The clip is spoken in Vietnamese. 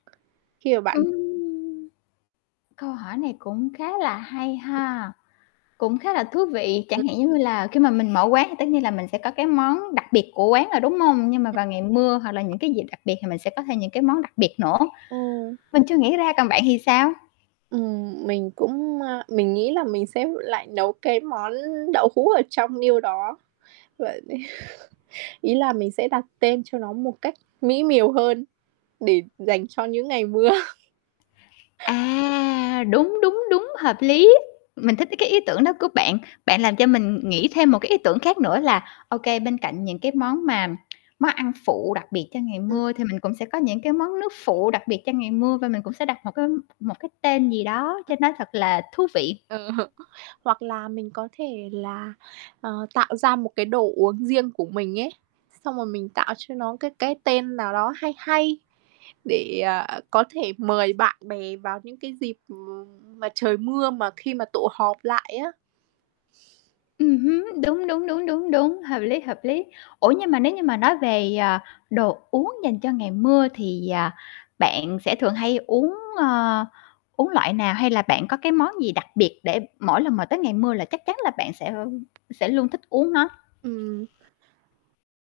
Khi mà bạn Ừm. Câu hỏi này cũng khá là hay [unintelligible] ha. Cũng khá là thú vị, chẳng hạn [unintelligible] giống như là khi mà mình mở quán thì tất nhiên là mình sẽ có cái món đặc biệt của quán rồi, đúng hông? Nhưng mà vào ngày mưa hoặc là những [unintelligible] cái dịp đặc biệt thì mình sẽ có thêm những cái món đặc biệt nữa. Ừm. Mình chưa nghĩ ra, còn bạn thì sao? Ừm, mình cũng, ờ mình nghĩ là mình sẽ lại nấu cái món đậu hũ ở trong niêu đó. V ý là mình sẽ đặt tên cho nó một cách mỹ miều hơn để dành cho những ngày mưa. À, đúng, đúng, đúng, hợp lý, mình thích cái ý tưởng đó của bạn. Bạn làm cho mình nghĩ thêm một cái ý tưởng khác nữa là, ô kê, bên cạnh những cái món mà món ăn phụ đặc biệt cho ngày Ừm. mưa thì mình cũng sẽ có những cái món nước phụ đặc biệt cho ngày mưa, và mình cũng sẽ đặt một cái một cái tên gì đó cho [unintelligible] nó thật là thú vị. Ờ. Hoặc là mình có thể là, ờ, tạo ra một cái đồ uống riêng của mình ấy, xong rồi mình tạo cho nó cái cái tên nào đó hay hay để, à, có thể mời bạn bè vào những cái dịp mà trời mưa mà khi mà tụ họp lại á. Ừm hứm, đúng, đúng, đúng, đúng, đúng, hợp lý, hợp lý. Ủa, nhưng mà nếu như mà nói về, à, đồ uống dành cho ngày mưa thì, à, bạn sẽ thường hay uống, ờ, uống loại nào, hay là bạn có cái món gì đặc biệt để mỗi lần mà tới ngày mưa là chắc chắn là bạn sẽ sẽ luôn thích uống nó? Ừm.